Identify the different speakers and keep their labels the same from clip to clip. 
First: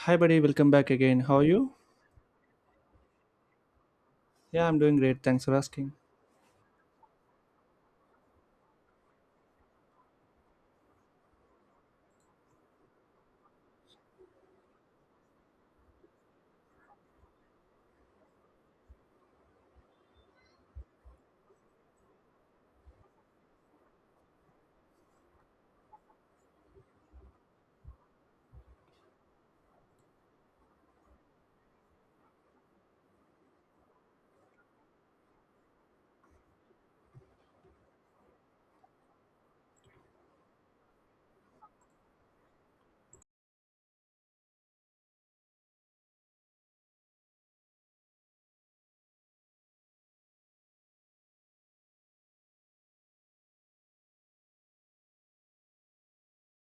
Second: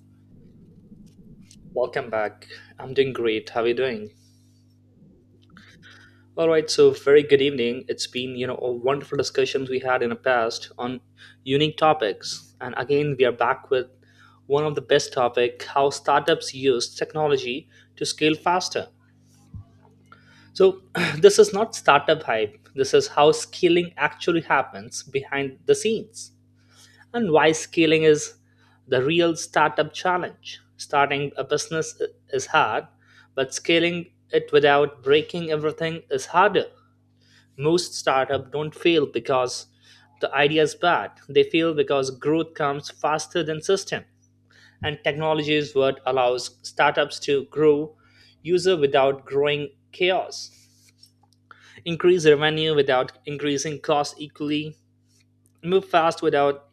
Speaker 1: Hi, buddy. Welcome back again. How are you?
Speaker 2: Welcome back. I'm doing great. How are you doing?
Speaker 1: Yeah, I'm doing great. Thanks for asking.
Speaker 2: All right, so very good evening. It's been, you know, a wonderful discussions we had in the past on unique topics. And again, we are back with one of the best topic, how startups use technology to scale faster. So, this is not startup hype. This is how scaling actually happens behind the scenes. And why scaling is the real startup challenge. Starting a business is hard, but scaling it without breaking everything is harder. Most startups don't fail because the idea is bad. They fail because growth comes faster than system. And technology is what allows startups to grow user without growing chaos, increase revenue without increasing cost equally, move fast without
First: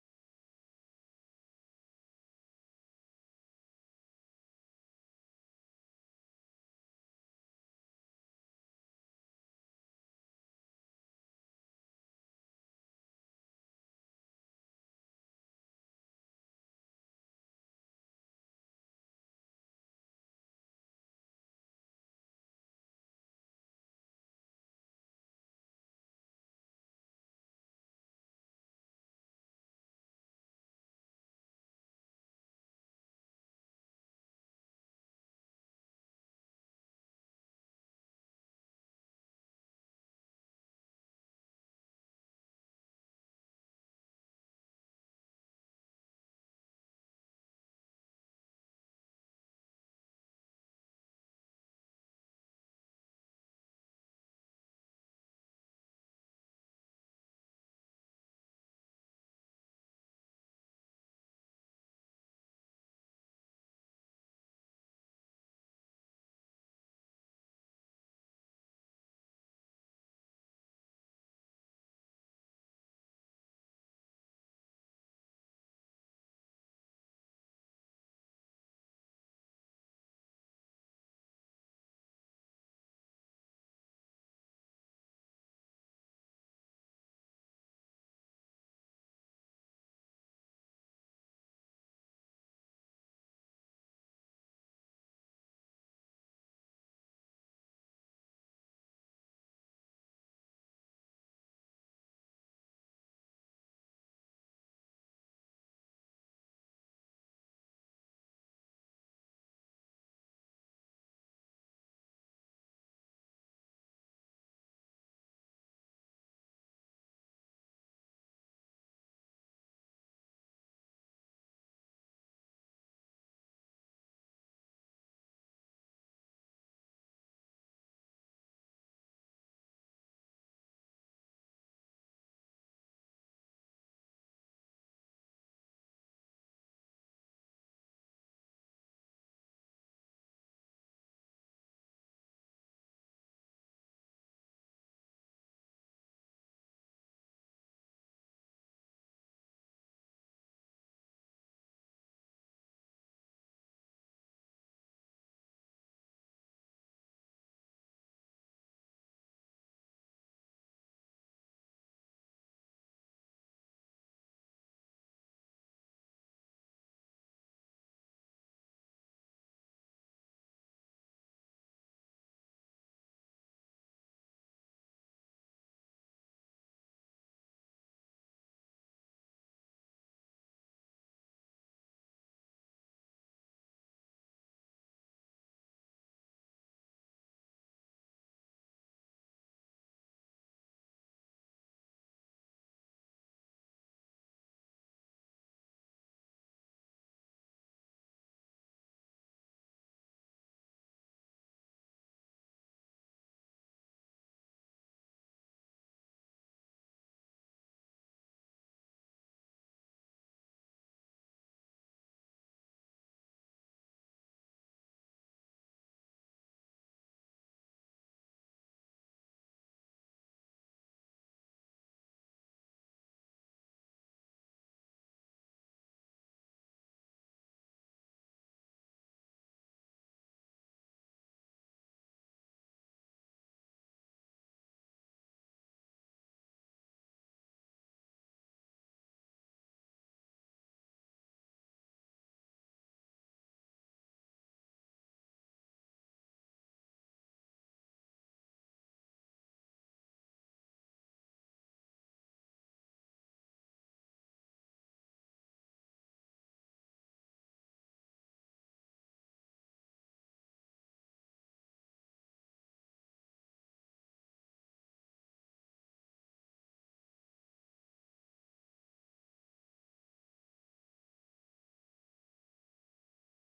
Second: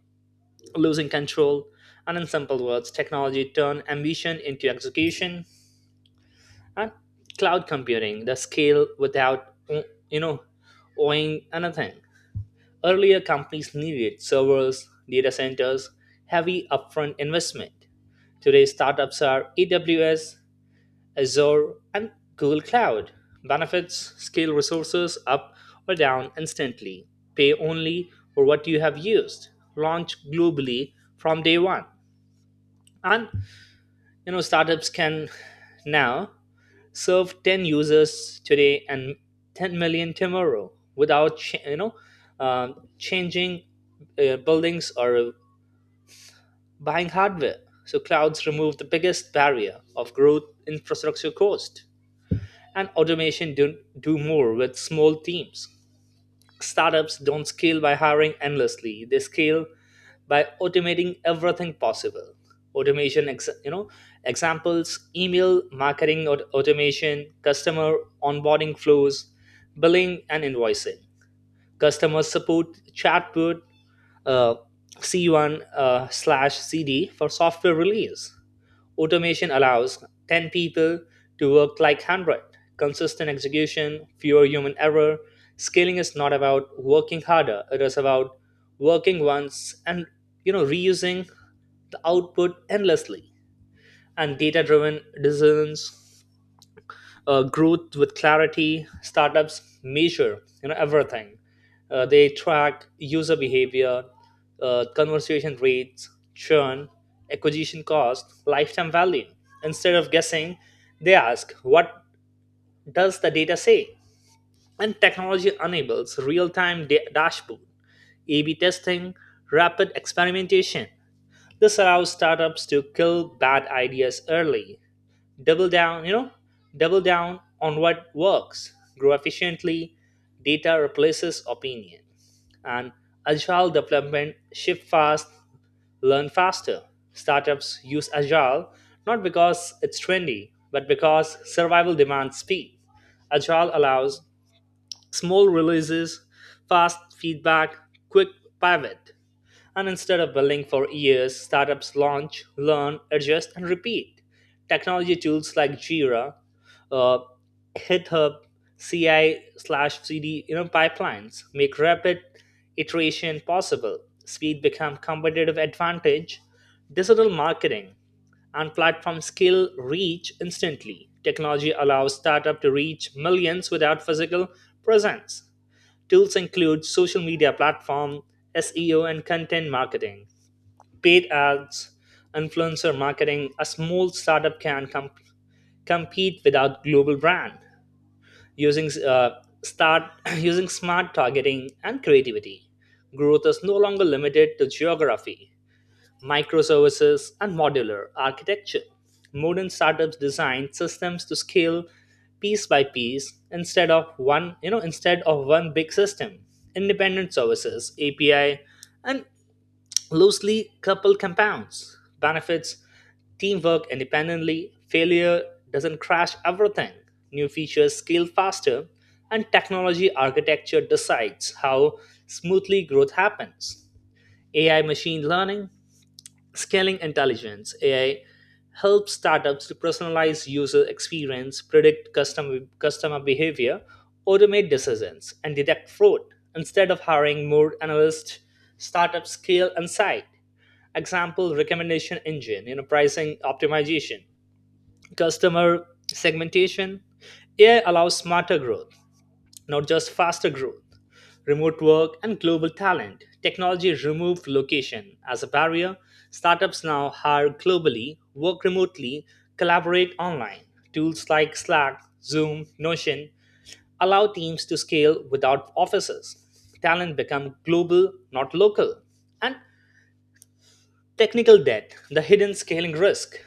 Speaker 2: losing control, and in simple words, technology turned ambition into execution and cloud computing, the scale without you know owing anything. Earlier companies needed servers, data centers, heavy upfront investment. Today startups are AWS, Azure, and Google Cloud. Benefits, scale resources up or down instantly. Pay only for what you have used. Launch globally from day one. And you know startups can now serve 10 users today and 10 million tomorrow without changing buildings or buying hardware, so clouds remove the biggest barrier of growth infrastructure cost and automation do more with small teams. Startups don't scale by hiring endlessly. They scale by automating everything possible. Automation, you know, examples, email marketing automation, customer onboarding flows, billing and invoicing, customer support chatbot, uh, C1 slash CD for software release. Automation allows 10 people to work like 100. Consistent execution, fewer human error. Scaling is not about working harder, it is about working once and you know reusing the output endlessly. And data driven decisions, growth with clarity, startups measure you know everything. They track user behavior, conversation rates, churn, acquisition cost, lifetime value. Instead of guessing, they ask, what does the data say? And technology enables real-time dashboard, ab testing, rapid experimentation. This allows startups to kill bad ideas early, double down you know double down on what works, grow efficiently. Data replaces opinion. And agile development, shift fast, learn faster. Startups use agile not because it's trendy but because survival demands speed. Agile allows small releases, fast feedback, quick pivot. And instead of building for years, startups launch, learn, adjust, and repeat. Technology tools like Jira, uh, GitHub, CI slash CD, you know, pipelines make rapid iteration possible. Speed become competitive advantage. Digital marketing and platform skill reach instantly. Technology allows startup to reach millions without physical presence. Tools include social media platform, SEO and content marketing, paid ads, influencer marketing. A small startup can compete without global brand using start using smart targeting and creativity. Growth is no longer limited to geography. Microservices, and modular architecture. Modern startups design systems to scale piece by piece instead of one big system. Independent services, API, and loosely coupled compounds. Benefits, teamwork independently, failure doesn't crash everything, new features scale faster, and technology architecture decides how smoothly growth happens. AI machine learning. Scaling intelligence. AI helps startups to personalize user experience, predict customer behavior, automate decisions, and detect fraud. Instead of hiring more analysts, startups scale insight. Example: recommendation engine, you know, pricing optimization, customer segmentation. AI allows smarter growth, not just faster growth. Remote work and global talent. Technology removed location as a barrier. Startups now hire globally, work remotely, collaborate online. Tools like Slack, Zoom, Notion allow teams to scale without offices. Talent become global, not local. And technical debt, the hidden scaling risk.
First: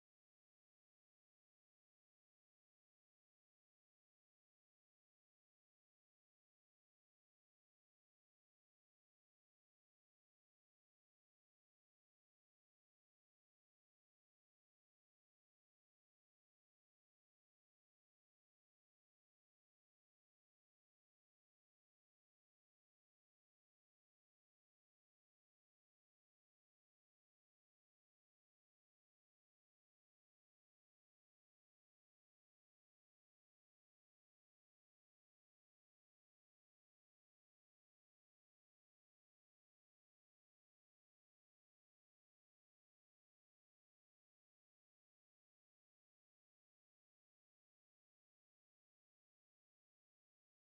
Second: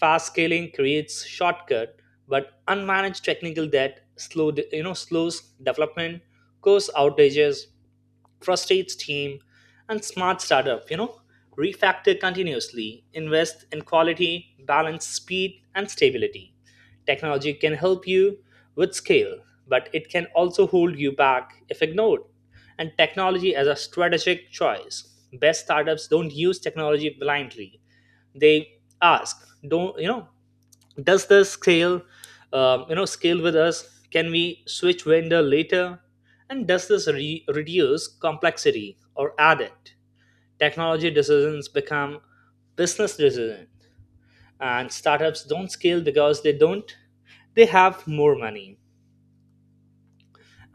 Speaker 2: Fast scaling creates shortcut, but unmanaged technical debt slows development, cause outages, frustrates team. And smart startup you know refactor continuously, invest in quality, balance speed and stability. Technology can help you with scale, but it can also hold you back if ignored. And technology as a strategic choice, best startups don't use technology blindly. They ask, don't you know does the scale scale with us, can we switch vendor later, and does this reduce complexity or add it? Technology decisions become business decisions. And startups don't scale because they don't they have more money.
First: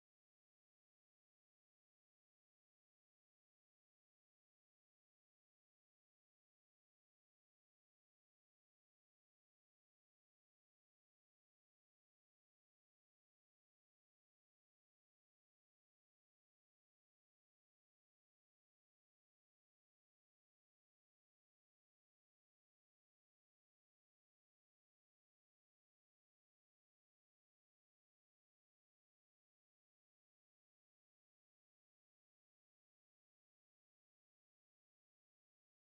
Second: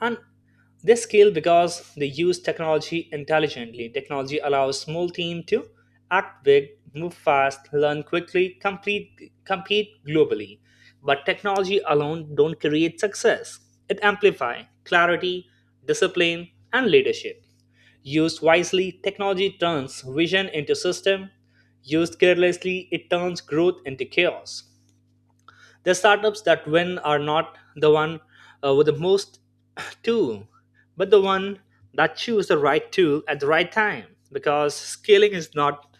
Speaker 2: And they scale because they use technology intelligently. Technology allows small team to act big, move fast, learn quickly, compete globally. But technology alone don't create success. It amplifies clarity, discipline, and leadership. Used wisely, technology turns vision into system. Used carelessly, it turns growth into chaos. The startups that win are not the one with the most tool, but the one that choose the right tool at the right time. Because scaling is not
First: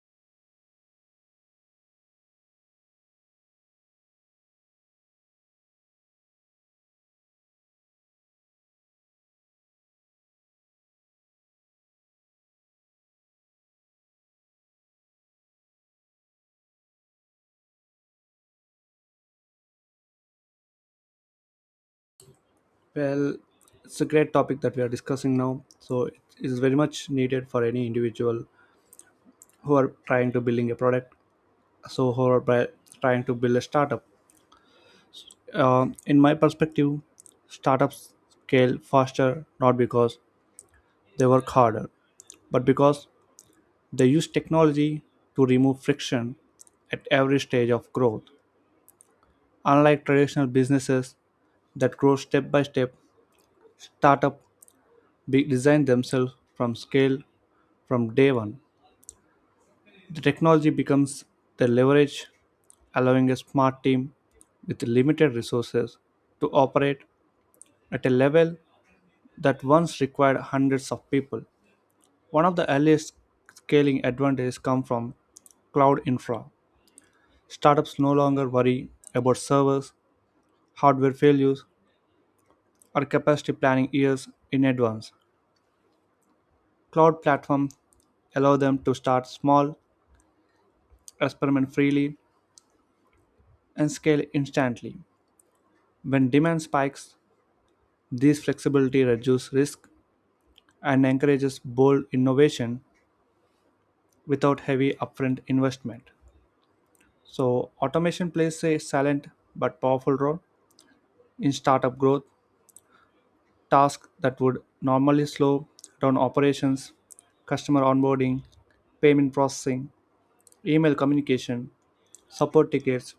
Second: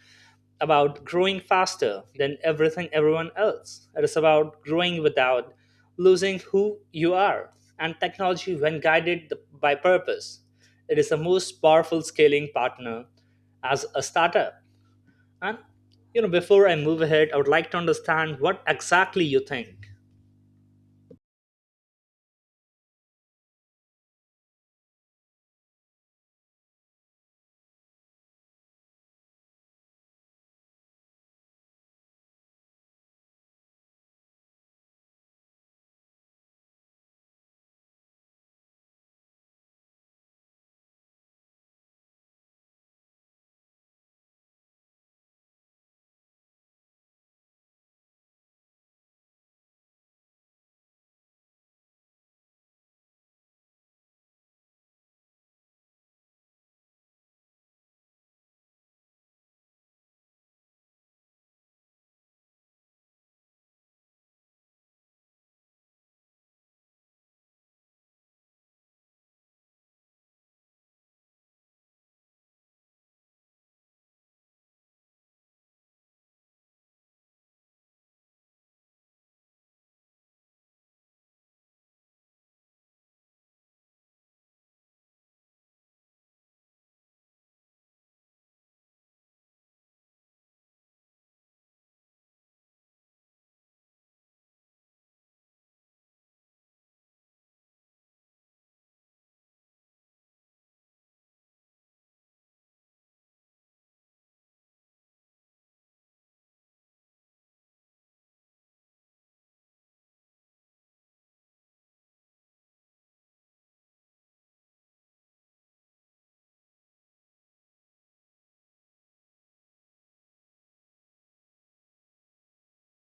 Speaker 2: about growing faster than everything everyone else. It is about growing without losing who you are. And technology, when guided by purpose, it is the most powerful scaling partner as a startup. And you know, before I move ahead, I would like to understand what exactly you think.
Speaker 1: Well, it's a great topic that we are discussing now. So it is very much needed for any individual who are trying to building a product. So who are by- Trying to build a startup. In my perspective, startups scale faster not because they work harder, but because they use technology to remove friction at every stage of growth. Unlike traditional businesses that grow step by step, startup Be design themselves from scale from day one. The technology becomes the leverage, allowing a smart team with limited resources to operate at a level that once required hundreds of people. One of the earliest scaling advantages come from cloud infra. Startups no longer worry about servers, hardware failures, or capacity planning years in advance. Cloud platforms allow them to start small, experiment freely, and scale instantly. When demand spikes, this flexibility reduces risk and encourages bold innovation without heavy upfront investment. So, automation plays a silent but powerful role in startup growth. Tasks that would normally slow down operations, customer onboarding, payment processing, email communication, support tickets,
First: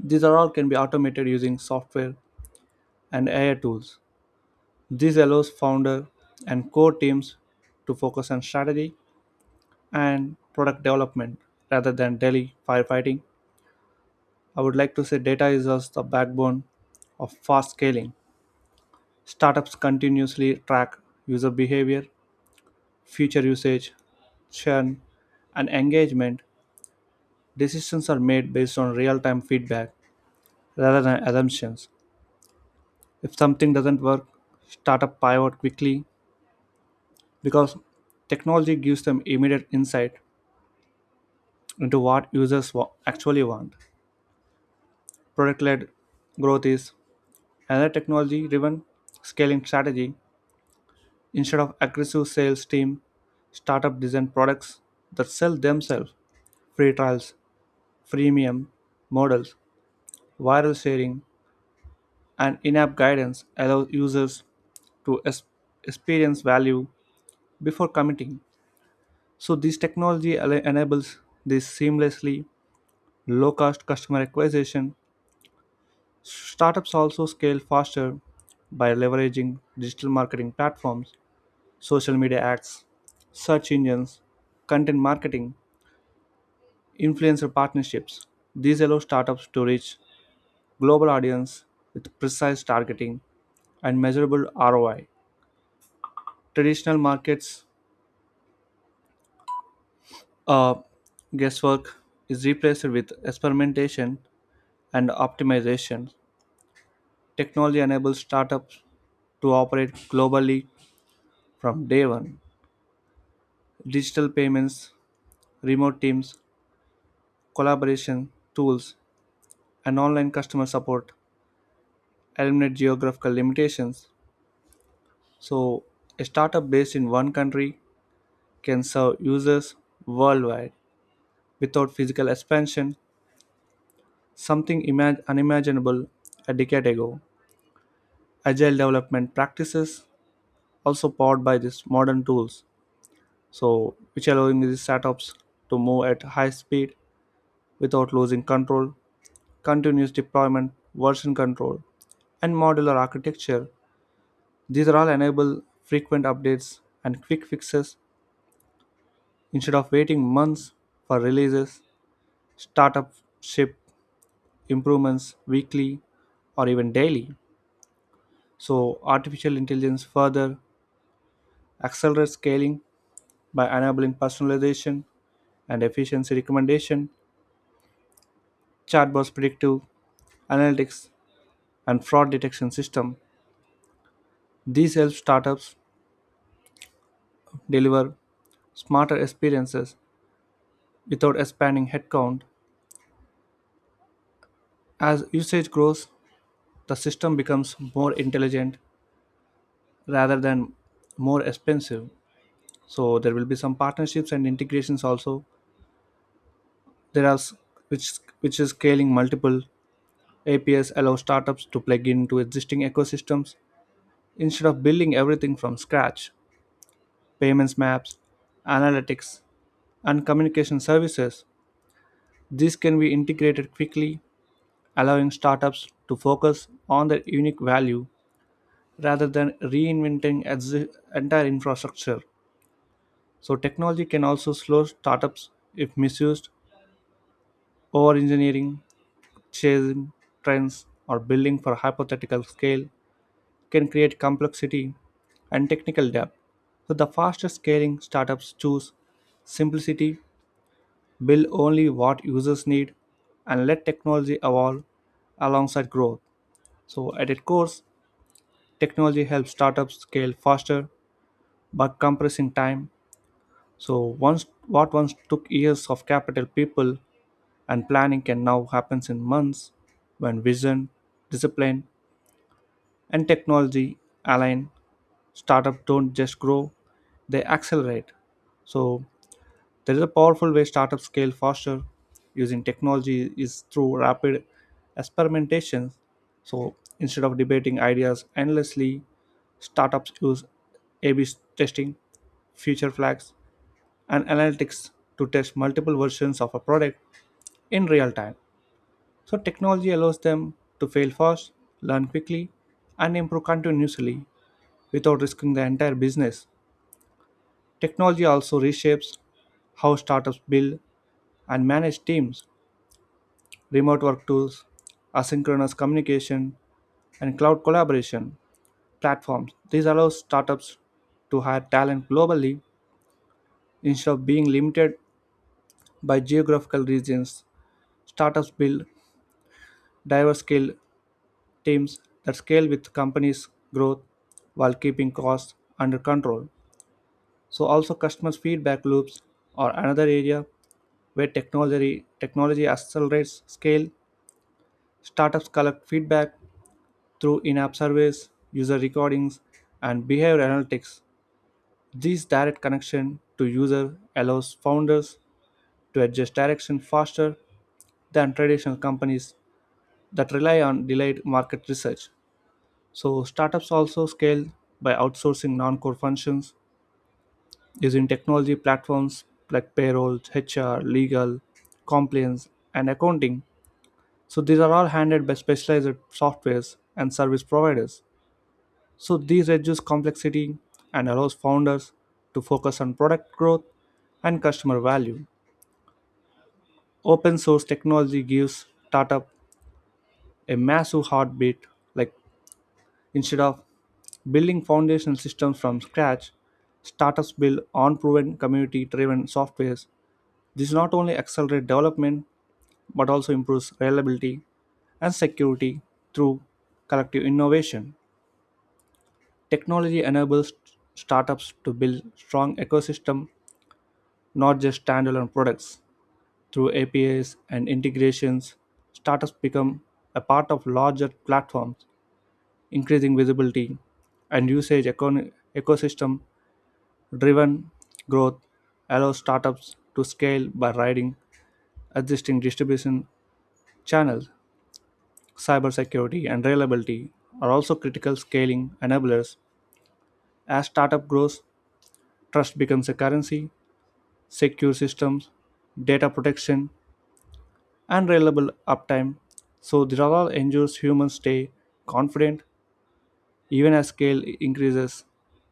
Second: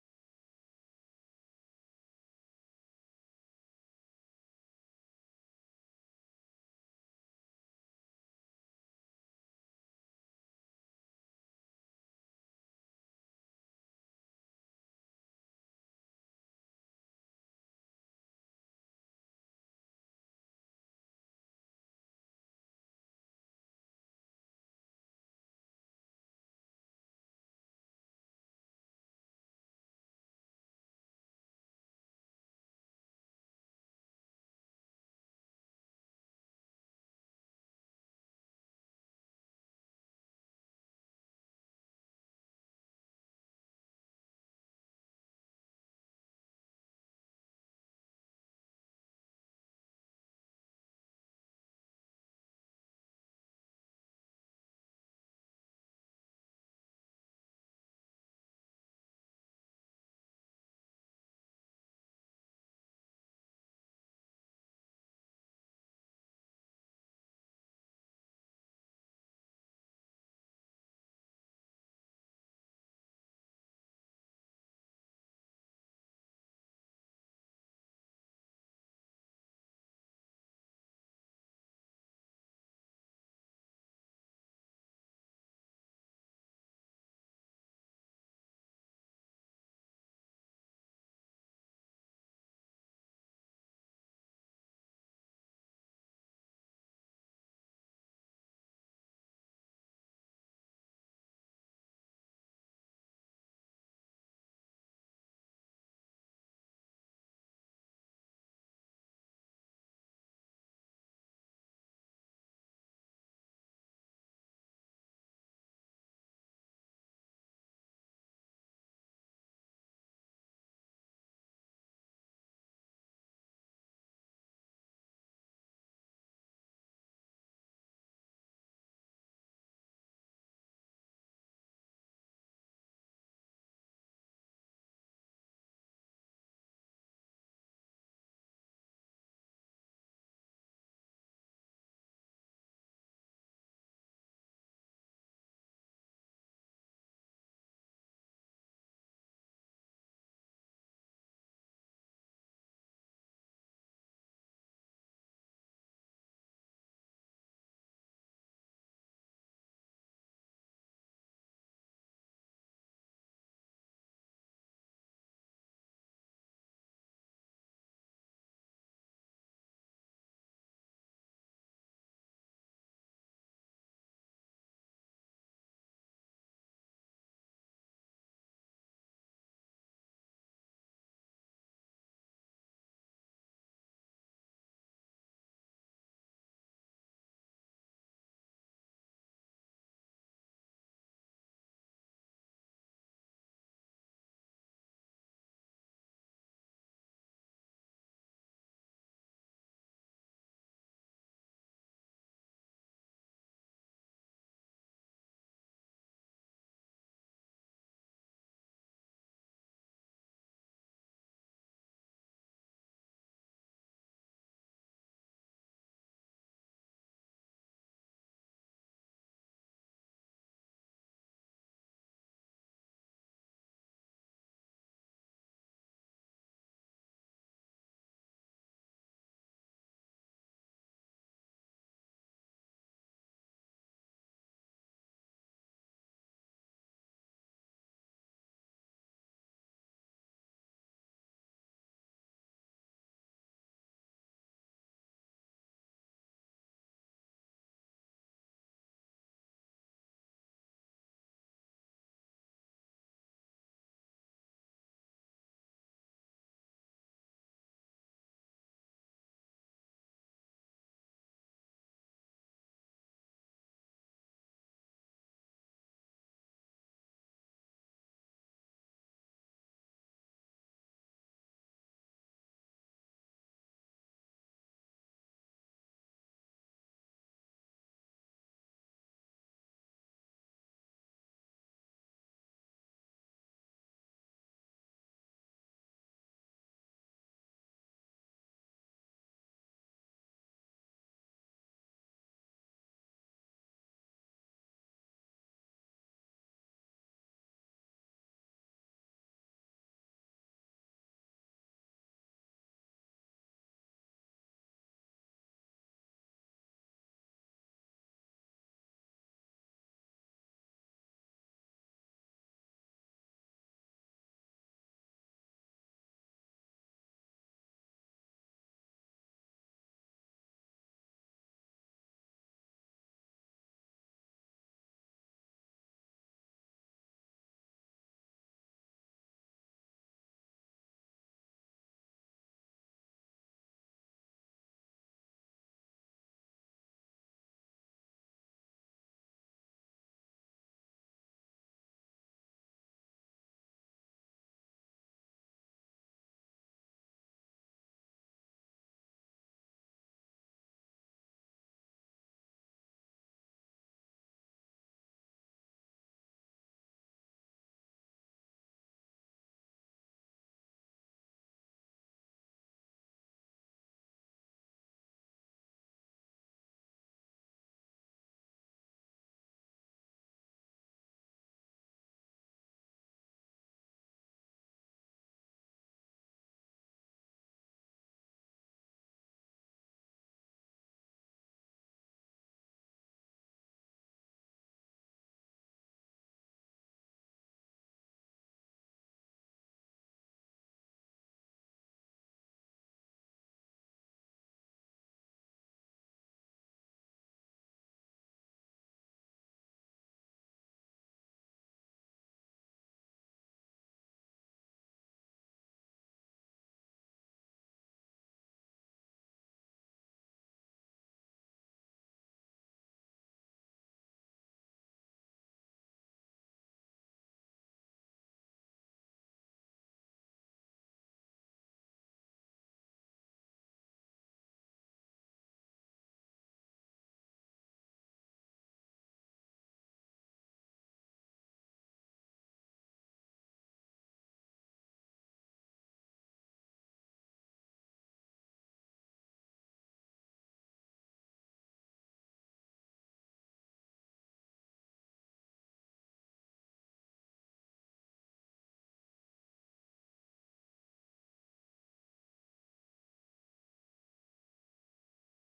Speaker 1: these are all can be automated using software and AI tools. This allows founder and core teams to focus on strategy and product development rather than daily firefighting. I would like to say data is also the backbone of fast scaling. Startups continuously track user behavior, feature usage, churn, and engagement. Decisions are made based on real time feedback rather than assumptions. If something doesn't work, startup pivot quickly because technology gives them immediate insight into what users wa- actually want. Product led growth is another technology driven scaling strategy instead of aggressive sales team. Startup design products that sell themselves free trials, freemium models, viral sharing, and in app guidance allow users to es- experience value before committing. So, this technology al- enables this seamlessly low cost customer acquisition. Startups also scale faster by leveraging digital marketing platforms, social media ads, search engines, content marketing, influencer partnerships. These allow startups to reach global audience with precise targeting and measurable ROI. Traditional markets uh, guesswork is replaced with experimentation and optimization. Technology enables startups to operate globally from day one. Digital payments, remote teams, collaboration tools, and online customer support eliminate geographical limitations. So, a startup based in one country can serve users worldwide without physical expansion, something imag- unimaginable a decade ago. Agile development practices also powered by these modern tools, so which allowing these startups to move at high speed without losing control continuous deployment, version control, and modular architecture. These are all enable frequent updates and quick fixes instead of waiting months for releases, startup ship improvements weekly or even daily. So, artificial intelligence further accelerates scaling by enabling personalization and efficiency recommendation, chatbots predictive analytics, and fraud detection system. These help startups deliver smarter experiences without expanding headcount. As usage grows, the system becomes more intelligent rather than more expensive. So there will be some partnerships and integrations also. There are s- which which is scaling multiple APIs allow startups to plug into existing ecosystems instead of building everything from scratch. Payments maps, analytics, and communication services. These can be integrated quickly, allowing startups to focus on their unique value rather than reinventing exi- entire infrastructure. So technology can also slow startups if misused, over-engineering, chasing trends, or building for hypothetical scale can create complexity and technical debt. So the fastest scaling startups choose simplicity, build only what users need, and let technology evolve alongside growth. So at its core, technology helps startups scale faster by compressing time. So once what once took years of capital people and planning can now happens in months when vision, discipline and technology align, startups don't just grow, they accelerate. So there is a powerful way startups scale faster using technology is through rapid experimentation. So instead of debating ideas endlessly, startups use A/B testing, future flags, and analytics to test multiple versions of a product in real time. So, technology allows them to fail fast, learn quickly, and improve continuously without risking the entire business. Technology also reshapes how startups build and manage teams, remote work tools, asynchronous communication, and cloud collaboration platforms. These allow startups to hire talent globally instead of being limited by geographical regions. Startups build diverse skill teams that scale with companies' growth while keeping costs under control. So also customers' feedback loops are another area where technology accelerates scale. Startups collect feedback through in-app surveys, user recordings, and behavior analytics. This direct connection to user allows founders to adjust direction faster than traditional companies that rely on delayed market research. So startups also scale by outsourcing non-core functions using technology platforms like payroll, HR, legal, compliance, and accounting. So these are all handled by specialized softwares and service providers. So these reduce complexity and allows founders to focus on product growth and customer value. Open source technology gives startup a massive heartbeat like instead of building foundational systems from scratch, startups build unproven community driven softwares. This not only accelerates development but also improves reliability and security through collective innovation. Technology enables startups to build strong ecosystem, not just standalone products. Through APIs and integrations, startups become a part of larger platforms, increasing visibility and usage econ- ecosystem driven growth allows startups to scale by riding existing distribution channels. Cybersecurity and reliability are also critical scaling enablers. As startup grows, trust becomes a currency, secure systems, data protection, and reliable uptime. So, the all ensures humans stay confident even as scale increases.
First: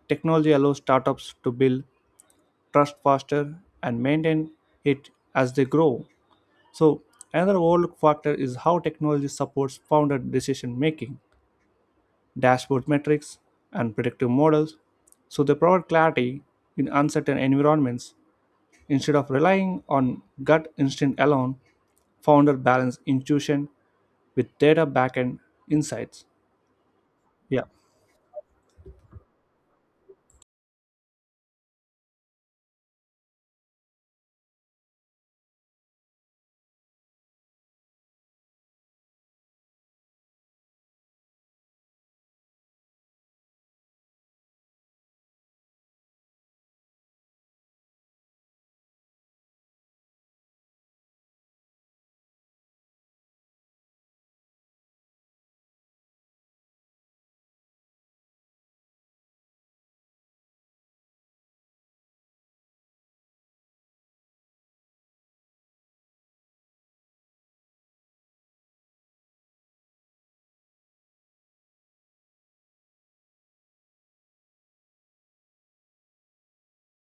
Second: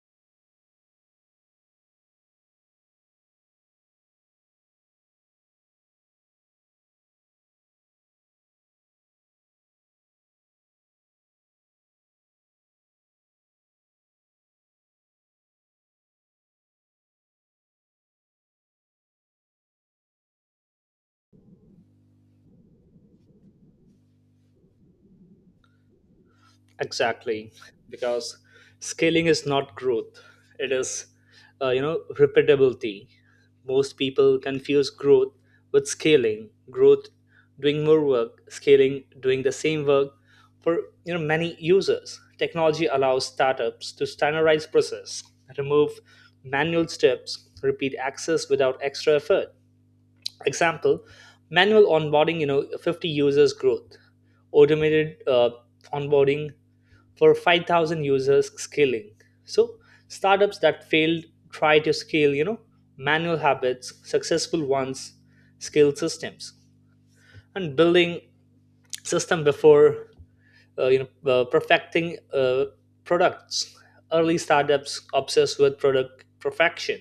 Speaker 1: Technology allows startups to build trust faster and maintain it as they grow. So, another overlooked factor is how technology supports founder decision making, dashboard metrics, and predictive models. So, they provide clarity in uncertain environments. Instead of relying on gut instinct alone, founder balance intuition with data backend insights.
Speaker 2: Exactly,
Speaker 1: Yeah,
Speaker 2: because scaling is not growth; it is, you know, repeatability. Most people confuse growth with scaling. Growth, doing more work; scaling, doing the same work. For you know, many users, technology allows startups to standardize process, remove manual steps, repeat access without extra effort. Example: manual onboarding, you know, 50 users growth. Automated onboarding for 5,000 users, scaling. So startups that failed try to scale you know manual habits. Successful ones scale systems. And building system before perfecting products. Early startups obsessed with product perfection,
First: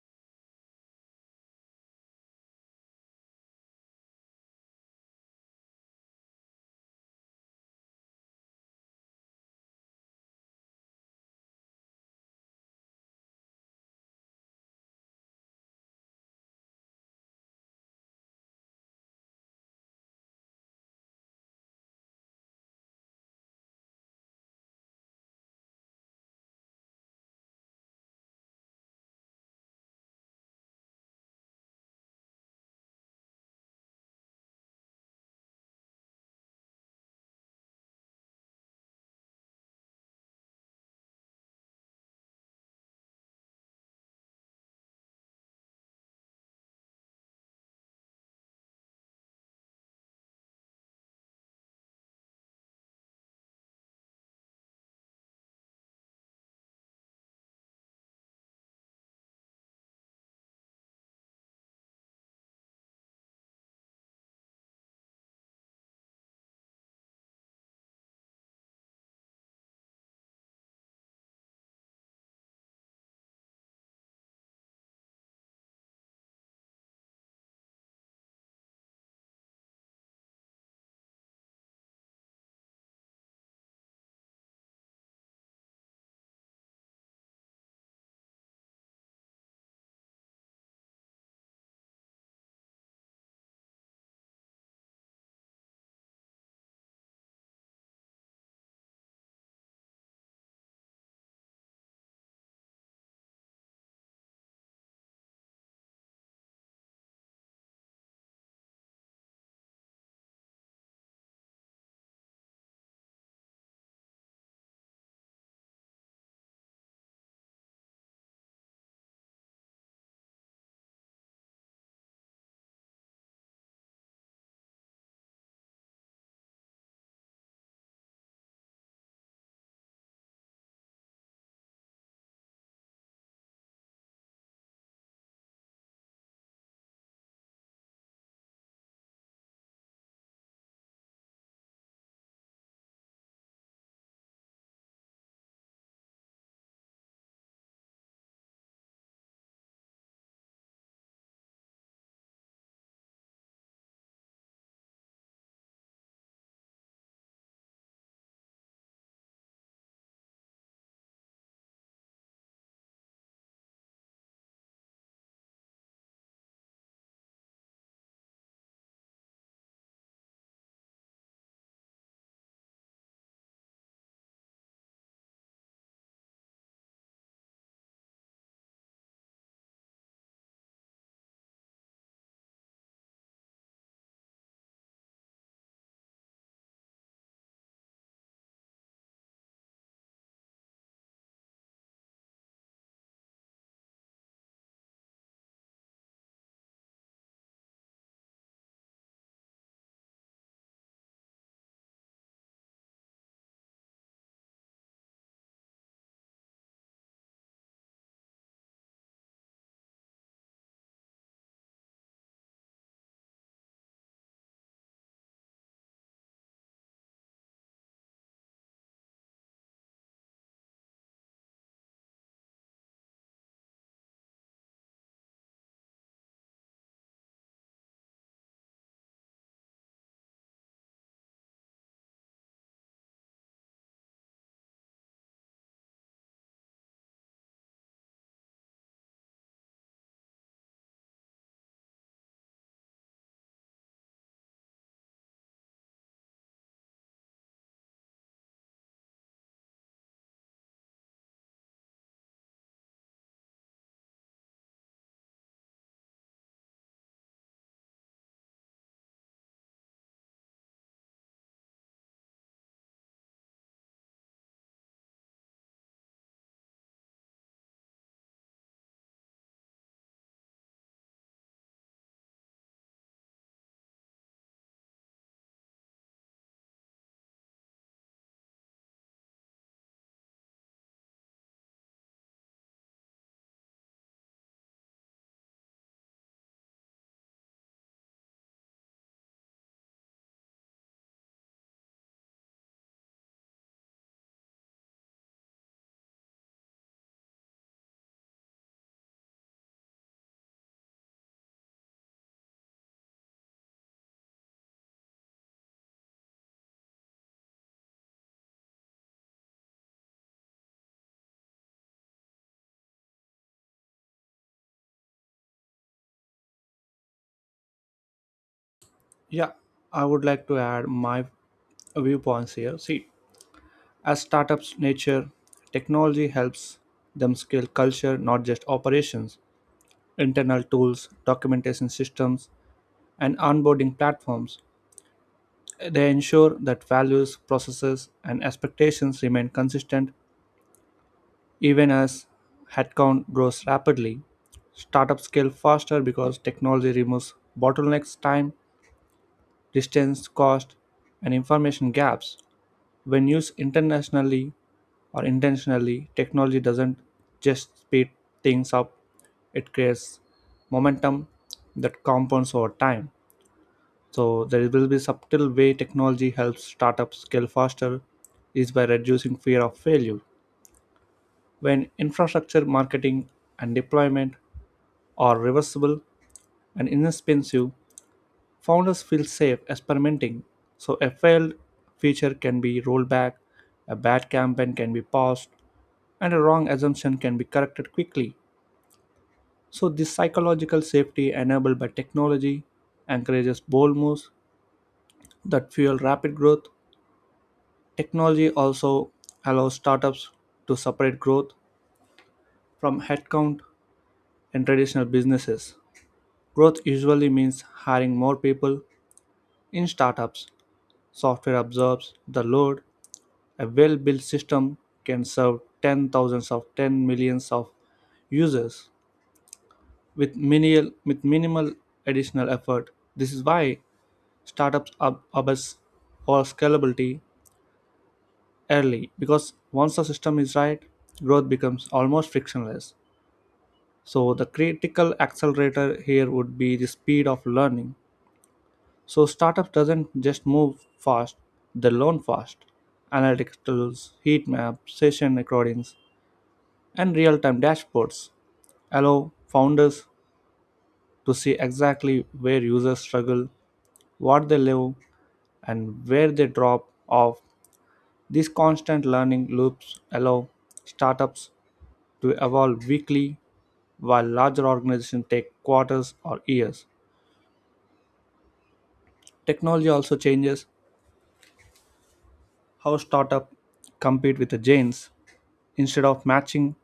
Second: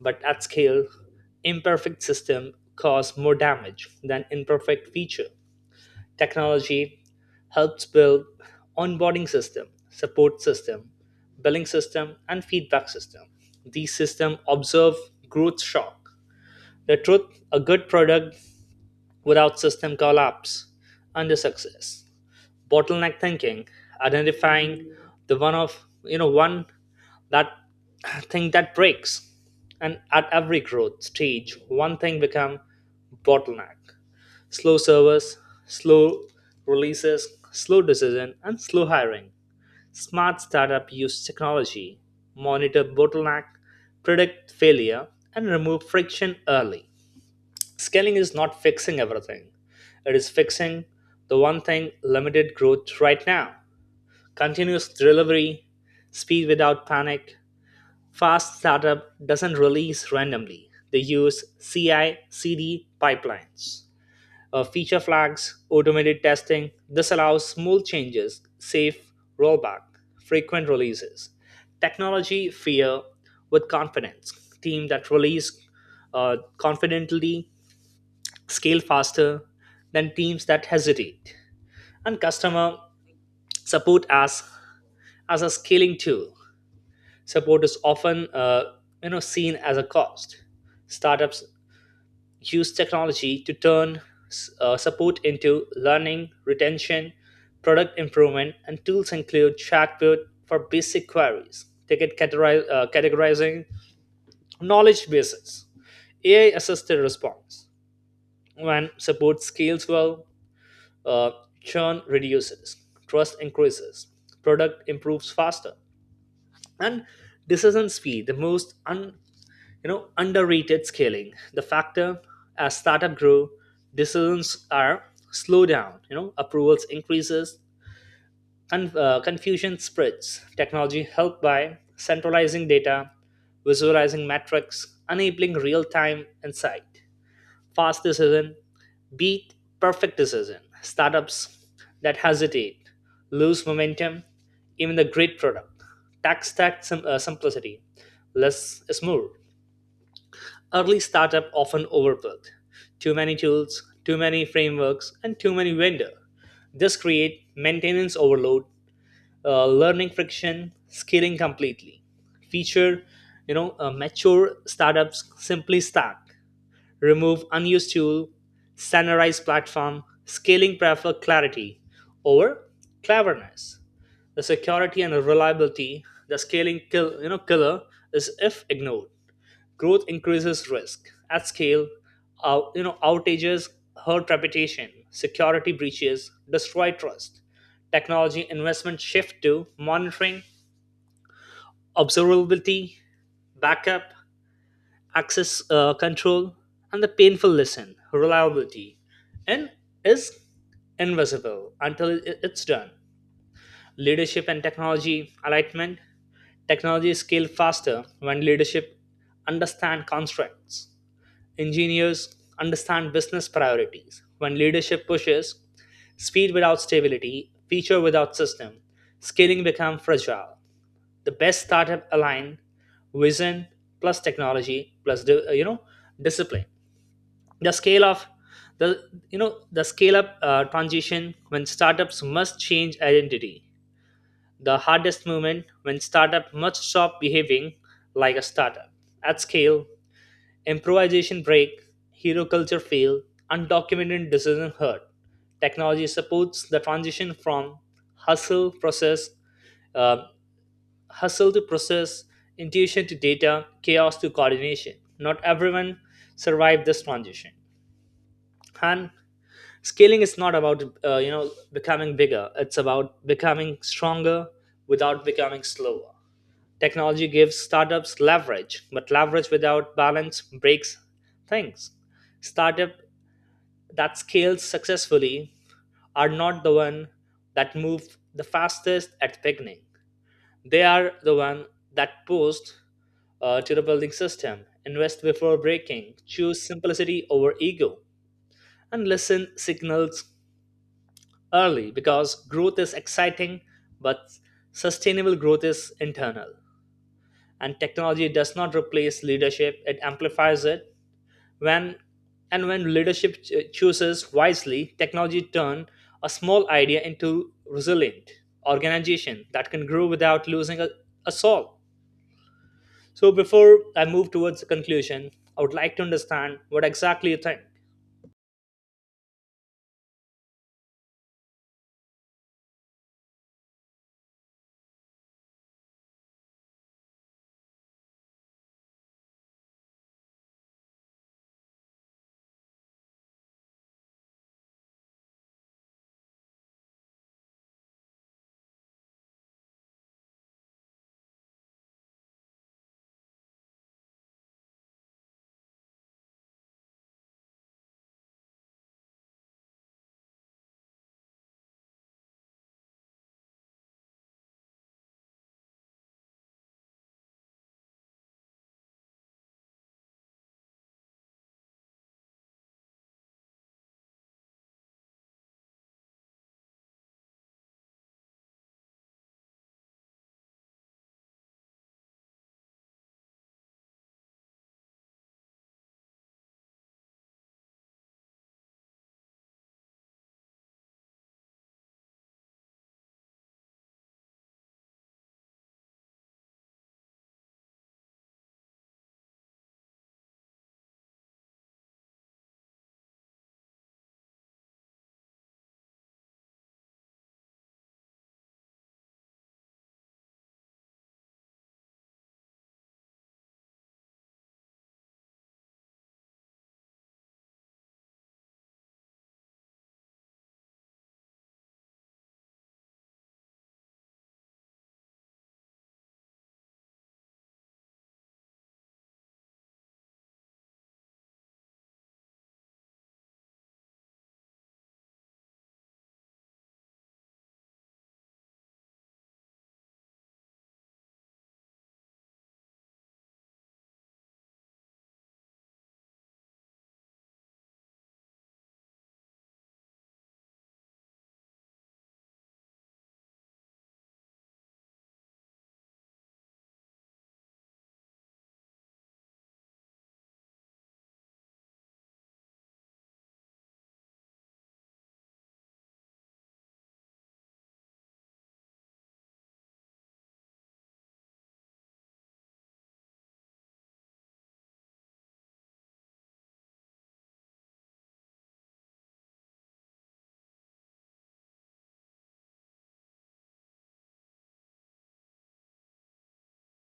Speaker 2: but at scale imperfect system cause more damage than imperfect feature. Technology helps build onboarding system, support system, billing system, and feedback system. These systems observe growth shock. The truth, a good product without system collapse under success. Bottleneck thinking, identifying the one of you know one that thing that breaks. And at every growth stage, one thing become bottleneck, slow service, slow releases, slow decision, and slow hiring. Smart startup use technology, monitor bottleneck, predict failure, and remove friction early. Scaling is not fixing everything. It is fixing the one thing limited growth right now. Continuous delivery, speed without panic. Fast startup doesn't release randomly. They use CI/CD pipelines, feature flags, automated testing. This allows smooth changes, safe rollback, frequent releases. Technology fear with confidence. Team that release confidently scale faster than teams that hesitate. And customer support as a scaling tool. Support is often you know seen as a cost. Startups use technology to turn support into learning, retention, product improvement. And tools include chatbot for basic queries, categorizing, knowledge bases, AI assisted response. When support scales well, uh, churn reduces, trust increases, product improves faster. And decision speed, the most you know underrated scaling the factor. As startup grow, decisions are slow down, you know, approvals increases, confusion spreads. Technology helped by centralizing data, visualizing metrics, enabling real-time insight. Fast decision beat perfect decision. Startups that hesitate lose momentum even the great product. Tax stack simplicity, less is more. Early startup often overbuilt. Too many tools, too many frameworks, and too many vendor. This create maintenance overload, learning friction, scaling completely. Feature, you know, mature startups simply stack, remove unused tool, standardized platform, scaling prefer clarity over cleverness. The security and reliability, the scaling killer, is if ignored. Growth increases risk at scale. Outages hurt reputation, security breaches destroy trust. Technology investment shift to monitoring, observability, backup, access control, and the painful lesson reliability. And is invisible until it's done. Leadership and technology alignment. Technology scale faster when leadership understand constraints. Engineers understand business priorities. When leadership pushes speed without stability, feature without system, scaling becomes fragile. The best startup align vision plus technology plus discipline. The scale of the you know the scale up transition when startups must change identity. The hardest moment when startup must stop behaving like a startup. At scale, improvisation break, hero culture fail, undocumented decision hurt. Technology supports the transition from hustle process, uh, hustle to process, intuition to data, chaos to coordination. Not everyone survived this transition. And scaling is not about becoming bigger. It's about becoming stronger without becoming slower. Technology gives startups leverage, but leverage without balance breaks things. Startup that scales successfully are not the one that move the fastest at the beginning. They are the one that post to the building system, invest before breaking, choose simplicity over ego, and listen signals early, because growth is exciting, but sustainable growth is internal. And technology does not replace leadership, it amplifies it. when when leadership chooses wisely, technology turn a small idea into resilient organization that can grow without losing a soul. So before I move towards the conclusion, I would like to understand what exactly you think.
Speaker 1: yeah, I would like to add my viewpoints here. See, as startups' nature, technology helps them scale culture, not just operations. Internal tools, documentation systems, and onboarding platforms. They ensure that values, processes, and expectations remain consistent even as headcount grows rapidly. Startups scale faster because technology removes bottlenecks, time, distance, cost, and information gaps. When used internationally or intentionally, technology doesn't just speed things up, it creates momentum that compounds over time. So there will be subtle way technology helps startups scale faster is by reducing fear of failure. When infrastructure, marketing, and deployment are reversible and inexpensive, founders feel safe experimenting. So a failed feature can be rolled back, a bad campaign can be paused, and a wrong assumption can be corrected quickly. So this psychological safety enabled by technology encourages bold moves that fuel rapid growth. Technology also allows startups to separate growth from headcount in traditional businesses. Growth usually means hiring more people. In startups, software absorbs the load. A well built system can serve 10 thousands of 10 millions of users with minimal additional effort. This is why startups are obsess over scalability early because once the system is right, growth becomes almost frictionless. So the critical accelerator here would be the speed of learning. So startups doesn't just move fast, they learn fast. Analytics tools, heat maps, session recordings, and real-time dashboards allow founders to see exactly where users struggle, what they live, and where they drop off. These constant learning loops allow startups to evolve weekly while larger organizations take quarters or years. Technology also changes how startups compete with the giants. Instead of matching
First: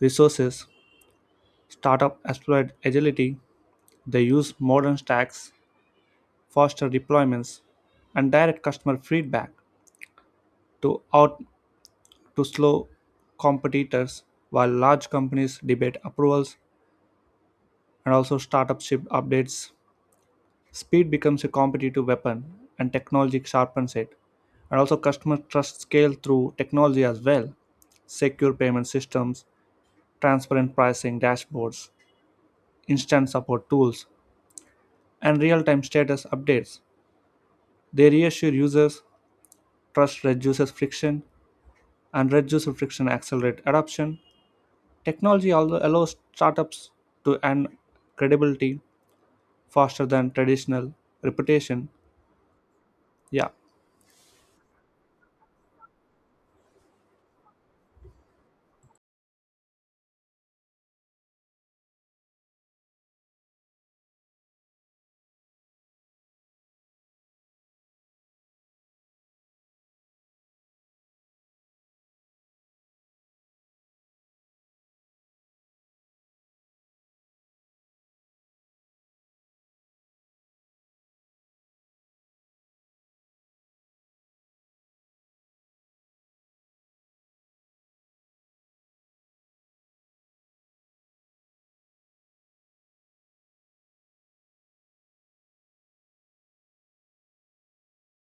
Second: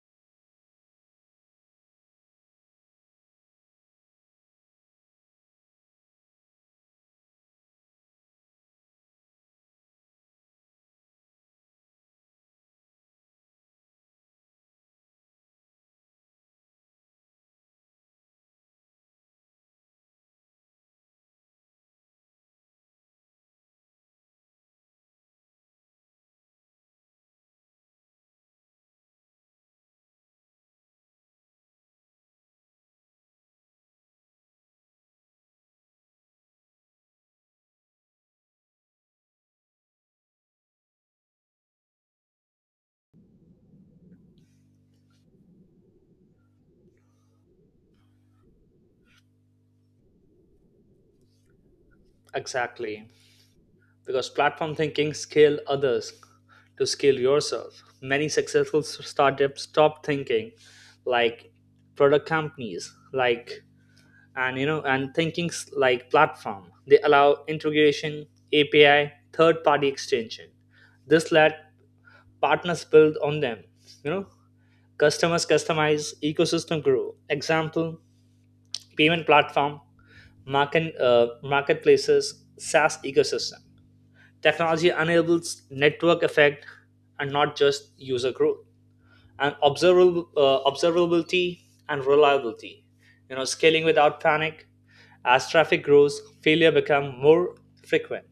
Speaker 1: resources, startups exploit agility. They use modern stacks, faster deployments, and direct customer feedback to out to slow competitors while large companies debate approvals and also startup ship updates. Speed becomes a competitive weapon, and technology sharpens it. And also, customer trust scale through technology as well. Secure payment systems, transparent pricing dashboards, instant support tools, and real time status updates. They reassure users, trust reduces friction, and reduced friction accelerates adoption. Technology also allows startups to earn credibility faster than traditional reputation.
Speaker 2: Exactly,
Speaker 1: Yeah.
Speaker 2: because platform thinking scale others to scale yourself. Many successful startups stop thinking like product companies, like and you know and thinkings like platform. They allow integration, api, third party extension. This let partners build on them, you know, customers customize, ecosystem grow. Example, payment platform, marketplaces, saas ecosystem. Technology enables network effect, and not just user growth. And observability and reliability, you know, scaling without panic. As traffic grows, failure become more frequent,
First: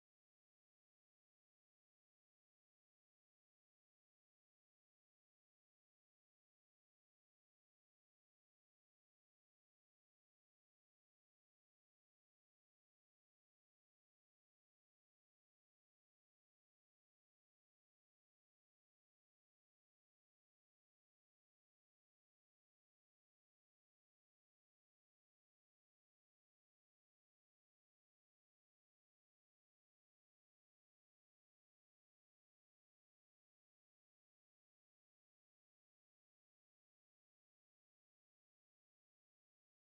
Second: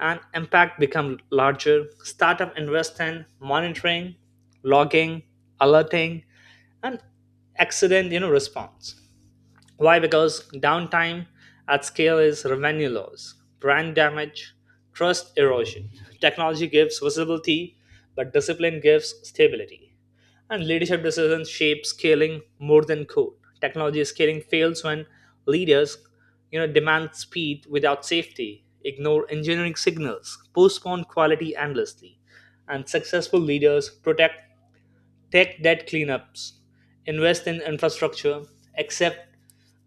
Speaker 2: and impact become larger. Startup invest in monitoring, logging, alerting, and accident response. Why? Because downtime at scale is revenue loss, brand damage, trust erosion. Technology gives visibility, but discipline gives stability. And leadership decisions shape scaling more than code. Technology scaling fails when leaders, you know, demand speed without safety, ignore engineering signals, postpone quality endlessly. And successful leaders protect, take debt cleanups, invest in infrastructure, accept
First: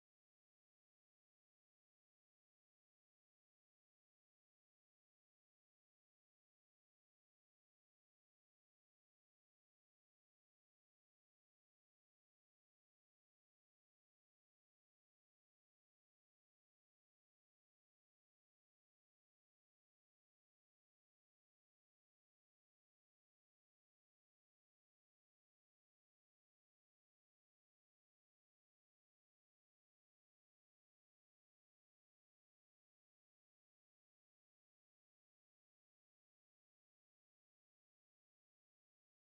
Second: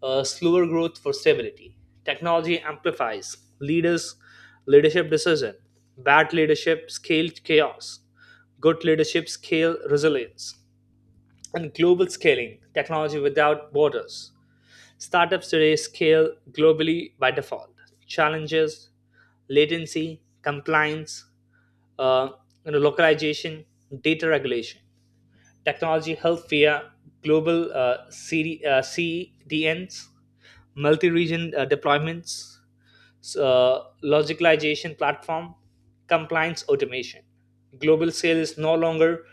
Speaker 2: slower growth for stability. Technology amplifies leaders' leadership decision. Bad leadership scale chaos. Good leadership scale resilience. And global scaling, technology without borders. Startups today scale globally by default. Challenges, latency, compliance, uh, localization, data regulation. Technology help via global CDNs, multi-region deployments, logicalization platform, compliance automation. Global scale is no longer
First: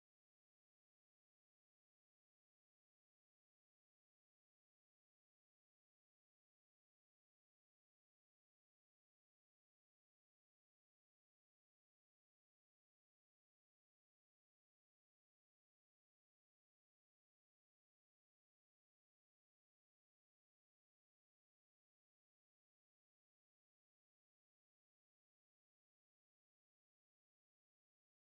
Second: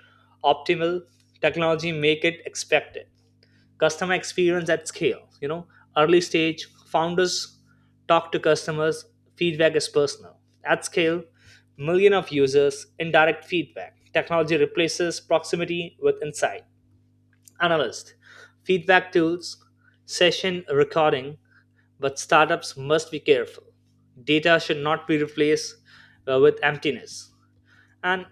Speaker 2: optimal. Technology make it expected. Customer experience at scale. You know, early stage founders talk to customers. Feedback is personal. At scale, million of users, indirect feedback. Technology replaces proximity with insight, analyst, feedback tools, session recording, but startups must be careful. Data should not be replaced with emptiness. And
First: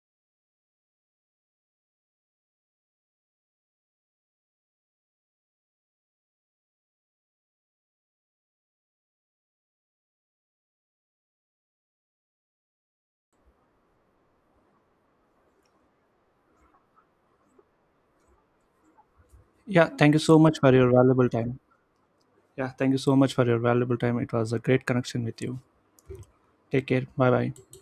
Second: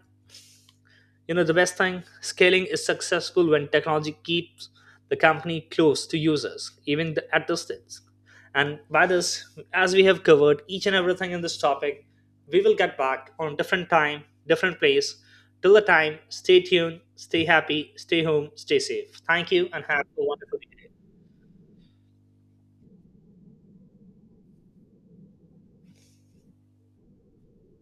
Speaker 2: you know, the best thing, scaling is successful when technology keeps the company close to users, even at distance. And by this, as we have covered each and everything in this topic, we will get back on different time, different place. Till the time, stay tuned, stay happy, stay home, stay safe. Thank you, and
Speaker 1: Yeah.
Speaker 2: have
Speaker 1: Thank you
Speaker 2: a
Speaker 1: so
Speaker 2: wonderful
Speaker 1: much for
Speaker 2: day.
Speaker 1: your valuable time. Yeah, thank you so much for your valuable time. It was a great connection with you. Take care. Bye bye.